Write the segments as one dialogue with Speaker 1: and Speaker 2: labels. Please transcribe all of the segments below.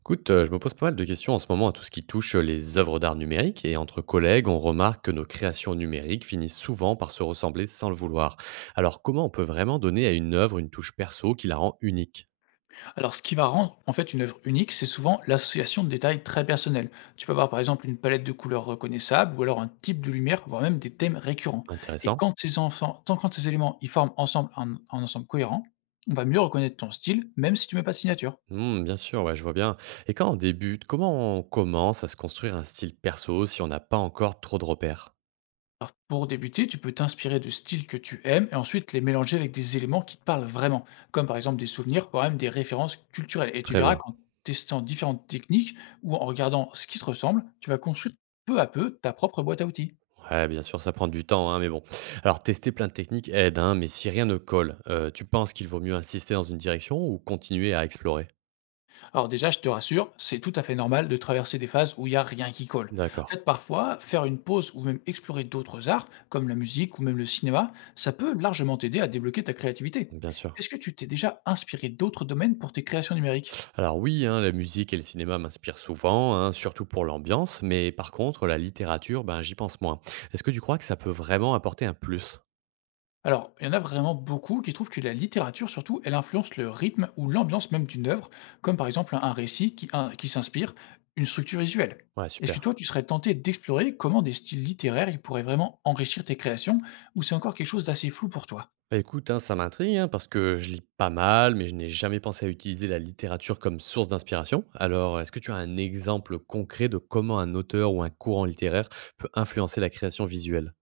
Speaker 1: Écoute, je me pose pas mal de questions en ce moment à tout ce qui touche les œuvres d'art numérique, et entre collègues, on remarque que nos créations numériques finissent souvent par se ressembler sans le vouloir. Alors comment on peut vraiment donner à une œuvre une touche perso qui la rend unique?
Speaker 2: Alors, ce qui va rendre en fait une œuvre unique, c'est souvent l'association de détails très personnels. Tu peux avoir par exemple une palette de couleurs reconnaissables, ou alors un type de lumière, voire même des thèmes récurrents. Et
Speaker 1: Intéressant.
Speaker 2: quand ces enfants, tant quand ces éléments ils forment ensemble un ensemble cohérent, on va mieux reconnaître ton style, même si tu mets pas de signature.
Speaker 1: Hmm, bien sûr, ouais, je vois bien. Et quand on débute, comment on commence à se construire un style perso si on n'a pas encore trop de repères?
Speaker 2: Alors, pour débuter, tu peux t'inspirer de styles que tu aimes et ensuite les mélanger avec des éléments qui te parlent vraiment, comme par exemple des souvenirs, voire même des références culturelles. Et tu
Speaker 1: Très
Speaker 2: verras
Speaker 1: bien.
Speaker 2: qu'en testant différentes techniques ou en regardant ce qui te ressemble, tu vas construire peu à peu ta propre boîte à outils.
Speaker 1: Ouais, bien sûr, ça prend du temps, hein, mais bon. Alors, tester plein de techniques aide, hein, mais si rien ne colle, tu penses qu'il vaut mieux insister dans une direction ou continuer à explorer?
Speaker 2: Alors déjà, je te rassure, c'est tout à fait normal de traverser des phases où il n'y a rien qui colle. En
Speaker 1: D'accord.
Speaker 2: fait, parfois, faire une pause ou même explorer d'autres arts, comme la musique ou même le cinéma, ça peut largement t'aider à débloquer ta créativité.
Speaker 1: Bien sûr.
Speaker 2: Est-ce que tu t'es déjà inspiré d'autres domaines pour tes créations numériques?
Speaker 1: Alors oui, hein, la musique et le cinéma m'inspirent souvent, hein, surtout pour l'ambiance, mais par contre, la littérature, ben, j'y pense moins. Est-ce que tu crois que ça peut vraiment apporter un plus?
Speaker 2: Alors, il y en a vraiment beaucoup qui trouvent que la littérature, surtout, elle influence le rythme ou l'ambiance même d'une œuvre, comme par exemple un récit qui s'inspire, une structure visuelle.
Speaker 1: Ouais,
Speaker 2: Est-ce que
Speaker 1: super.
Speaker 2: toi, tu serais tenté d'explorer comment des styles littéraires ils pourraient vraiment enrichir tes créations, ou c'est encore quelque chose d'assez flou pour toi?
Speaker 1: Bah écoute, hein, ça m'intrigue, hein, parce que je lis pas mal, mais je n'ai jamais pensé à utiliser la littérature comme source d'inspiration. Alors, est-ce que tu as un exemple concret de comment un auteur ou un courant littéraire peut influencer la création visuelle?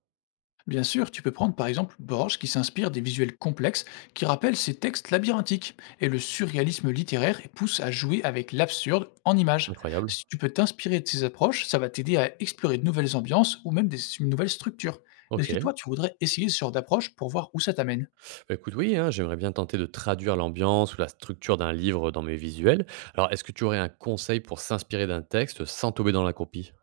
Speaker 2: Bien sûr, tu peux prendre par exemple Borges qui s'inspire des visuels complexes qui rappellent ses textes labyrinthiques et le surréalisme littéraire et pousse à jouer avec l'absurde en images.
Speaker 1: Incroyable.
Speaker 2: Si tu peux t'inspirer de ces approches, ça va t'aider à explorer de nouvelles ambiances ou même des nouvelles structures. Est-ce que
Speaker 1: Ok.
Speaker 2: toi, tu voudrais essayer ce genre d'approche pour voir où ça t'amène?
Speaker 1: Bah, écoute, oui, hein, j'aimerais bien tenter de traduire l'ambiance ou la structure d'un livre dans mes visuels. Alors, est-ce que tu aurais un conseil pour s'inspirer d'un texte sans tomber dans la copie?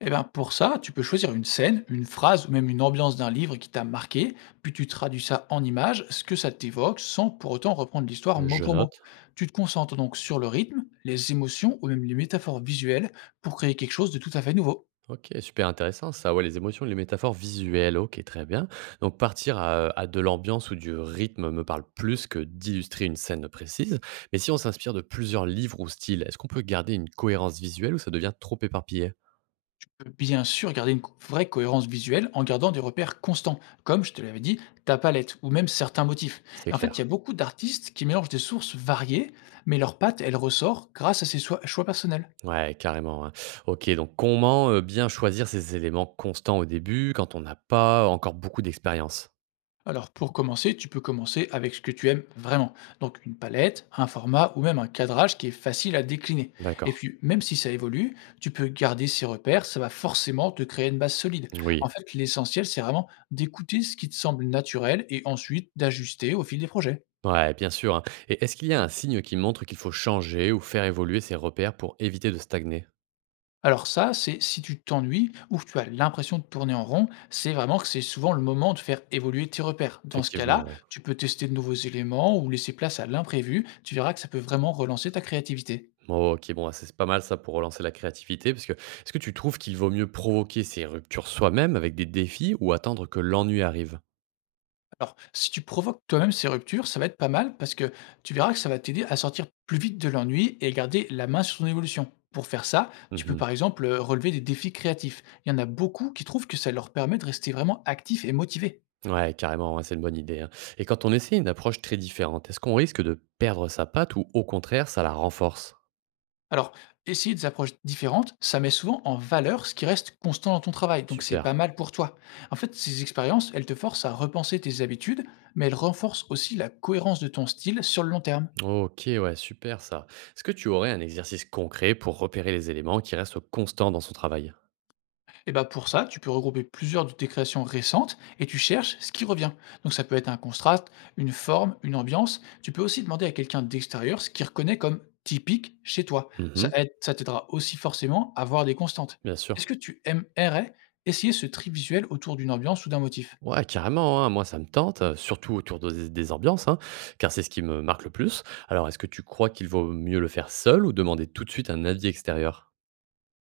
Speaker 2: Eh ben, pour ça, tu peux choisir une scène, une phrase ou même une ambiance d'un livre qui t'a marqué, puis tu traduis ça en images, ce que ça t'évoque, sans pour autant reprendre l'histoire mot
Speaker 1: Je
Speaker 2: pour mot.
Speaker 1: note.
Speaker 2: Tu te concentres donc sur le rythme, les émotions ou même les métaphores visuelles pour créer quelque chose de tout à fait nouveau.
Speaker 1: Ok, super intéressant ça. Ouais, les émotions, les métaphores visuelles. Ok, très bien. Donc, partir à de l'ambiance ou du rythme me parle plus que d'illustrer une scène précise. Mais si on s'inspire de plusieurs livres ou styles, est-ce qu'on peut garder une cohérence visuelle ou ça devient trop éparpillé?
Speaker 2: Tu peux bien sûr garder une vraie cohérence visuelle en gardant des repères constants, comme je te l'avais dit, ta palette ou même certains motifs.
Speaker 1: C'est
Speaker 2: Et en fait, il y a
Speaker 1: clair.
Speaker 2: beaucoup d'artistes qui mélangent des sources variées, mais leur patte, elle ressort grâce à ses choix personnels.
Speaker 1: Ouais, carrément, hein. OK, donc comment, bien choisir ces éléments constants au début quand on n'a pas encore beaucoup d'expérience?
Speaker 2: Alors pour commencer, tu peux commencer avec ce que tu aimes vraiment. Donc une palette, un format ou même un cadrage qui est facile à décliner. Et
Speaker 1: D'accord.
Speaker 2: puis même si ça évolue, tu peux garder ces repères, ça va forcément te créer une base solide.
Speaker 1: Oui.
Speaker 2: En fait, l'essentiel, c'est vraiment d'écouter ce qui te semble naturel et ensuite d'ajuster au fil des projets.
Speaker 1: Ouais, bien sûr, hein, et est-ce qu'il y a un signe qui montre qu'il faut changer ou faire évoluer ses repères pour éviter de stagner?
Speaker 2: Alors ça, c'est si tu t'ennuies ou que tu as l'impression de tourner en rond, c'est vraiment que c'est souvent le moment de faire évoluer tes repères. Dans ce cas-là,
Speaker 1: Effectivement, ouais.
Speaker 2: tu peux tester de nouveaux éléments ou laisser place à l'imprévu, tu verras que ça peut vraiment relancer ta créativité.
Speaker 1: Oh, OK, bon, c'est pas mal ça pour relancer la créativité, parce que est-ce que tu trouves qu'il vaut mieux provoquer ces ruptures soi-même avec des défis ou attendre que l'ennui arrive?
Speaker 2: Alors, si tu provoques toi-même ces ruptures, ça va être pas mal parce que tu verras que ça va t'aider à sortir plus vite de l'ennui et à garder la main sur ton évolution. Pour faire ça, tu peux
Speaker 1: Mmh.
Speaker 2: par exemple relever des défis créatifs. Il y en a beaucoup qui trouvent que ça leur permet de rester vraiment actifs et motivés.
Speaker 1: Ouais, carrément, ouais, c'est une bonne idée, hein. Et quand on essaie une approche très différente, est-ce qu'on risque de perdre sa patte ou au contraire, ça la renforce?
Speaker 2: Alors, essayer des approches différentes, ça met souvent en valeur ce qui reste constant dans ton travail, donc c'est pas
Speaker 1: Super.
Speaker 2: mal pour toi. En fait, ces expériences, elles te forcent à repenser tes habitudes, mais elles renforcent aussi la cohérence de ton style sur le long terme.
Speaker 1: Ok, ouais, super ça. Est-ce que tu aurais un exercice concret pour repérer les éléments qui restent constants dans son travail?
Speaker 2: Et bah pour ça, tu peux regrouper plusieurs de tes créations récentes et tu cherches ce qui revient. Donc ça peut être un contraste, une forme, une ambiance. Tu peux aussi demander à quelqu'un d'extérieur ce qu'il reconnaît comme typique chez toi.
Speaker 1: Mhm,
Speaker 2: Ça aide, ça t'aidera aussi forcément à voir des constantes.
Speaker 1: bien
Speaker 2: Est-ce
Speaker 1: sûr.
Speaker 2: que tu aimerais essayer ce tri visuel autour d'une ambiance ou d'un motif?
Speaker 1: Ouais, carrément, hein, moi ça me tente, surtout autour des ambiances, hein, car c'est ce qui me marque le plus. Alors, est-ce que tu crois qu'il vaut mieux le faire seul ou demander tout de suite un avis extérieur?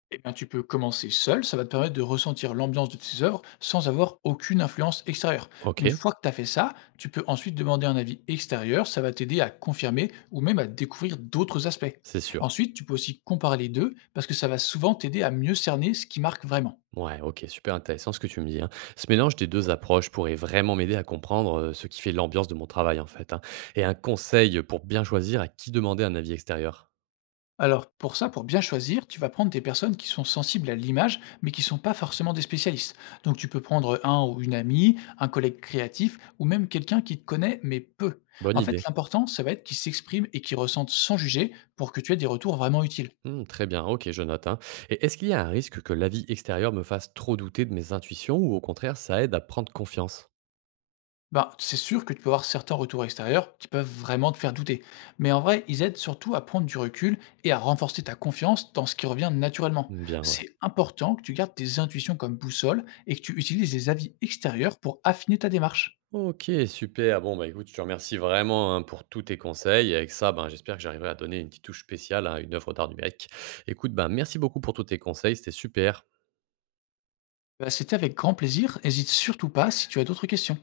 Speaker 2: Eh bien, tu peux commencer seul, ça va te permettre de ressentir l'ambiance de tes œuvres sans avoir aucune influence extérieure.
Speaker 1: Ok,
Speaker 2: Une fois que tu as fait ça, tu peux ensuite demander un avis extérieur, ça va t'aider à confirmer ou même à découvrir d'autres aspects.
Speaker 1: c'est sûr.
Speaker 2: Ensuite, tu peux aussi comparer les deux parce que ça va souvent t'aider à mieux cerner ce qui marque vraiment.
Speaker 1: Ouais, OK, super intéressant ce que tu me dis, hein. Ce mélange des 2 approches pourrait vraiment m'aider à comprendre, ce qui fait l'ambiance de mon travail, en fait, hein. Et un conseil pour bien choisir à qui demander un avis extérieur?
Speaker 2: Alors pour ça, pour bien choisir, tu vas prendre des personnes qui sont sensibles à l'image, mais qui ne sont pas forcément des spécialistes. Donc tu peux prendre un ou une amie, un collègue créatif, ou même quelqu'un qui te connaît, mais peu.
Speaker 1: Bonne
Speaker 2: En fait,
Speaker 1: idée.
Speaker 2: l'important, ça va être qu'ils s'expriment et qu'ils ressentent sans juger pour que tu aies des retours vraiment utiles.
Speaker 1: Mmh, très bien, OK, je note, hein. Et est-ce qu'il y a un risque que l'avis extérieur me fasse trop douter de mes intuitions ou au contraire, ça aide à prendre confiance?
Speaker 2: Bah, c'est sûr que tu peux avoir certains retours extérieurs qui peuvent vraiment te faire douter. Mais en vrai, ils aident surtout à prendre du recul et à renforcer ta confiance dans ce qui revient naturellement.
Speaker 1: Mmh, bien, ouais.
Speaker 2: C'est important que tu gardes tes intuitions comme boussole et que tu utilises les avis extérieurs pour affiner ta démarche.
Speaker 1: OK, super. Bon, bah, écoute, je te remercie vraiment, hein, pour tous tes conseils, et avec ça, ben, j'espère que j'arriverai à donner une petite touche spéciale à une œuvre d'art numérique. Écoute, ben, merci beaucoup pour tous tes conseils, c'était super.
Speaker 2: Bah, c'était avec grand plaisir. N'hésite surtout pas si tu as d'autres questions.